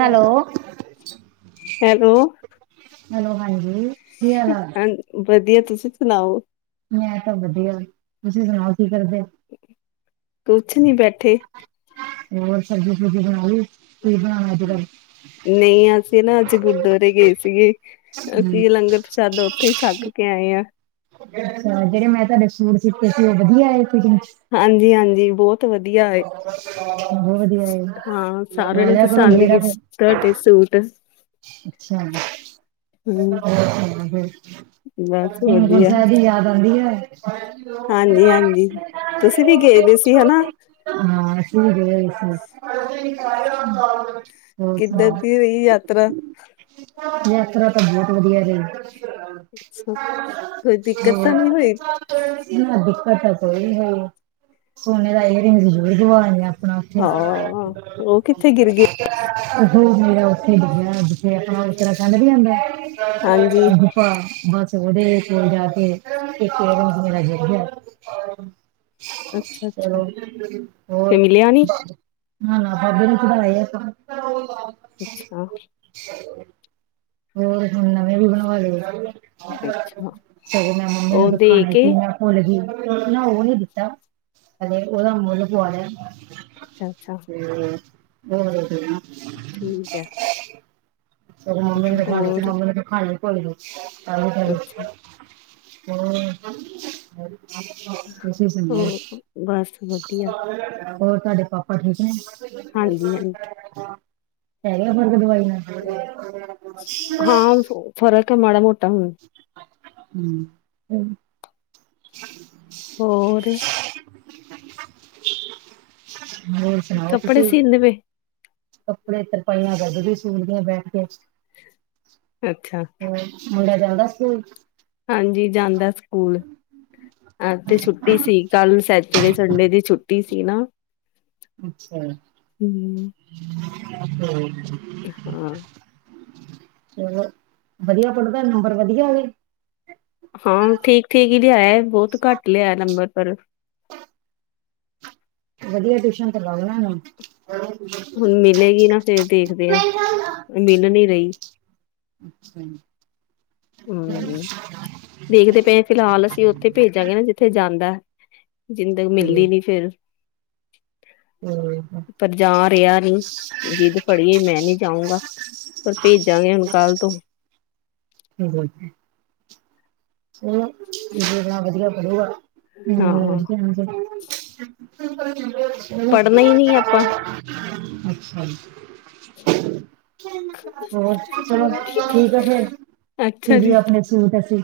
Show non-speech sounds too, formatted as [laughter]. Hello. Hello, hello ਹਾਂਜੀ ਕੀ ਹਾਲ ਆ? ਹਾਂ ਵਧੀਆ ਤੁਸੀਂ ਸੁਨਾਓ? ਮੈਂ ਤਾਂ ਵਧੀਆ ਤੁਸੀਂ ਸੁਣਾਓ ਕੀ ਕਰਦੇ? ਕੁਛ ਨੀ ਬੈਠੇ। ਹੋਰ ਸਬਜੀ-ਸੁਬਜੀ ਬਣਾ ਲੀ ਕੀ ਬਣਾਇਆ ਅੱਜ ਕਰ ਨਈ ਅਸੀਂ ਨਾ ਅੱਜ ਗੁਰਦੁਆਰੇ ਗਏ ਸੀਗੇ। ਹੂੰ, ਅਸੀਂ ਲੰਗਰ ਪ੍ਰਸ਼ਾਦਾ ਉੱਥੇ ਹੀ ਛੱਕ ਕੇ ਆਏ ਆ। ਅਛਾ ਜੇੜੇ ਮੈਂ ਤੁਹਾਡੇ ਸੂਟ ਸੀਤੇ ਸੀ ਉਹ ਬਧੀਆ ਆਏ ਫੀਟਿਂਗ। ਹਾਂਜੀ-ਹਾਂਜੀ ਬੋਤ ਵਧੀਆ ਆਏ ਬਹੁਤ ਵਧੀਆ ਆਏ, ਹਾਂ ਸਾਰਿਆਂ ਲੈ ਨੇ ਲਿਆ ਕਰੋ ਪਸੰਦ ਕੀ ਤੁਹਾਡੇ ਸੂਟ ਅੱਛਾਾ ਹੋਰ ਹੂੰ ਸੁਣਾ ਹੋਰ ਬਸ ਹੇਮਕੁੰਟ ਵਧੀਆ, ਸੈਬ ਦੀ ਯਾਦ ਆਉਂਦੀ ਐ। ਹਾਂਜੀ-ਹਾਂਜੀ ਤੁਸੀਂ ਵੀ ਗਏ ਦੇ ਸੀ ਹੈਨਾ। ਹਾਂ ਅਸੀਂ ਵੀ ਗਯੇ ਹੋਏ ਸੀ। ਹੋਰ ਕਿੱਧਰ ਸੁਣਾਓ, ਦੀ ਹੋਈ ਯਾਤਰਾ? ਯਾਤਰਾ ਤਾਂ ਬੋਹਤ ਵਧੀਆ ਰਈ। ਕੋਈ ਦਿੱਕਤ ਹੋਰ ਤਾਂ ਨਹੀਂ ਹੋਈ? ਨਾ ਦਿੱਕਤ ਤੇ ਕੋਈ ਨਹੀਂ ਹੋਈ ਸੋਨੇ ਦਾ ਏਰਿੰਗ ਜ ਗਵਾ ਲਿਆ ਆਪਣਾ ਉੱਥੇ ਹਾਂ ਉਹ ਕਿੱਥੇ ਗਿਰ ਗਏ? [unintelligible] ਉੱਥੇ ਡਿੱਗਿਆ ਜਿੱਥੇ ਆਪਾ ਉਤਰਾ ਖੰਡ ਨੀ ਆਂਦਾ। ਹਾਂਜੀ, ਬਸ ਵਧੀਆ ਹੀ ਰਿਹਾ ਉਥੇ ਜਾ ਕੇ ਇੱਕ ਏਰਿਗ ਮੇਰਾ ਗਿਰ ਗਿਆ। ਅੱਛਾ-ਅੱਛਾ। ਚਲੋ ਤੇ ਹੋਰ ਮਿਲਿਆ ਨੀ? ਨਾ-ਨਾ ਬਾਬੇ ਨੂੰ ਚੜਾ ਆਏ [unintelligible] ਅੱਛਾ-ਅੱਛਾ। ਹੋਰ ਹੁਣ ਨਵੇਂ ਵੀ ਬਣਵਾ ਲਏ। ਚਲ ਮੈਂ ਮੰਮੀ ਨੂੰ ਉਹ ਦੇ ਦਿਖਾਉਣੇ ਕੇ ਸੀ ਮੈਂ ਮੁੱਲ ਹੀ ਓ-ਓ ਨੀ ਦਿੱਤਾ ਉਹਦਾ ਮੁੱਲ ਪੁਆ ਲਿਆ। ਹੂੰ ਅੱਛਾ ਅੱਛਾ [unintelligible] ਠੀਕ ਹੈ ਸਗੋਂ ਮੰਮੀ ਨੇ ਦਿਖਾਣੀ ਤੇ ਹੋਰ ਮੰਮੀ ਨੇ ਦਿਖਾਈ ਕੋਈ ਨਈ ਹੂੰ ਅੱਛਾ ਤੁਸੀਂ ਸੁਣਾਓ ਹੋ ਬਸ ਵਧੀਆ ਹੋਰ ਤੁਡੇ ਪਾ ਪ ਠੀਕ ਨੇ ਹਾਂਜੀ ਹਾਂਜੀ ਪੈ ਗਿਆ ਫਰਕ ਦਵਾਈ ਨਾਲ ਹਾਂ ਫ਼ਰਕ ਹੈ ਮਾੜਾ ਮੋਟਾ ਹੁਨ ਹੂੰ ਹੋਰ ਹੋਰ ਸੁਣਾਓ ਕੱਪੜੇ ਤੁਸੀਂ ਸੀਂਣੇ ਪਏ। ਕੱਪੜੇ ਤਰਪਾਈਆਂ ਕਰਦੀ ਪਈ ਸਟੂਲ ਦੀ ਤੇ ਬੈਠ ਕੇ ਅੱਛਾ ਹ ਮੁੰਡੇ ਦਾ ਹਾਂਜੀ ਜਾਂਦਾ ਸਕੂਲ ਅੱਜ ਤੇ ਛੁੱਟੀ ਸੀ। ਕੱਲ ਸੈਚਰਡੇ ਸੰਡੇ ਦੀ ਛੁੱਟੀ ਸੀ ਨਾ। ਅੱਛਾ ਹਮ ਹਾਂ ਚਲੋ ਵਧੀਆ ਪੜ੍ਹਦਾ ਨੰਬਰ ਵਧੀਆ ਆ ਗਏ। ਹਾਂ ਠੀਕ-ਠੀਕ ਹੀ ਲਿਆਇਆ ਬੋਤ ਘੱਟ ਲਿਆ ਨੰਬਰ ਪਰ [inaudible] ਵਧੀਆ ਟਿਊਸ਼ਨ ਤਾਂ ਲਗਣਾ ਇਨੂੰ ਹੁਣ ਮਿਲੇਗੀ ਨਾ ਫਿਰ ਦੇਖਦੇ ਹਾਂ ਮਿਲ ਰਈ। ਅੱਛਾ ਜੀ। ਵੇਖਦੇ ਪਏ ਫਿਲਹਾਲ ਅਸੀਂ ਉੱਥੇ ਭੇਜਾਂਗੇ ਨਾ ਜਿੱਥੇ ਜਾਂਦਾ। ਜਿੰਨ ਤੱਕ ਮਿਲਦੀ ਨੀ ਫਿਰ ਹੋਰ ਵੇਖੋ ਪਰ ਜਾ ਰਿਆ ਨੀ ਜਿੱਦ ਫੜੀ ਮੈਂ ਨਈ ਜਾਊਂਗਾ। ਪਰ ਭੇਜਾਂਗੇ ਹੁਣ ਕੱਲ੍ਹ ਤੋਂ [inaudible] ਜੇ ਵਧੀਆ ਪੜੂਗਾ ਨੰਬਰ ਹਾਂ ਵਧੀਆ ਆਣਗੇ। ਪੜ੍ਹਨਾ ਹੀ ਨੀ ਆਪਾਂ ਅੱਛਾ ਜੀ। [inaudible] ਹੋਰ ਚਲੋ ਠੀਕ ਹੈ ਫਿਰ ਅੱਛਾ ਤੁਸੀ ਜੀ ਆਪਣੇ ਸੂਟ ਅਸੀ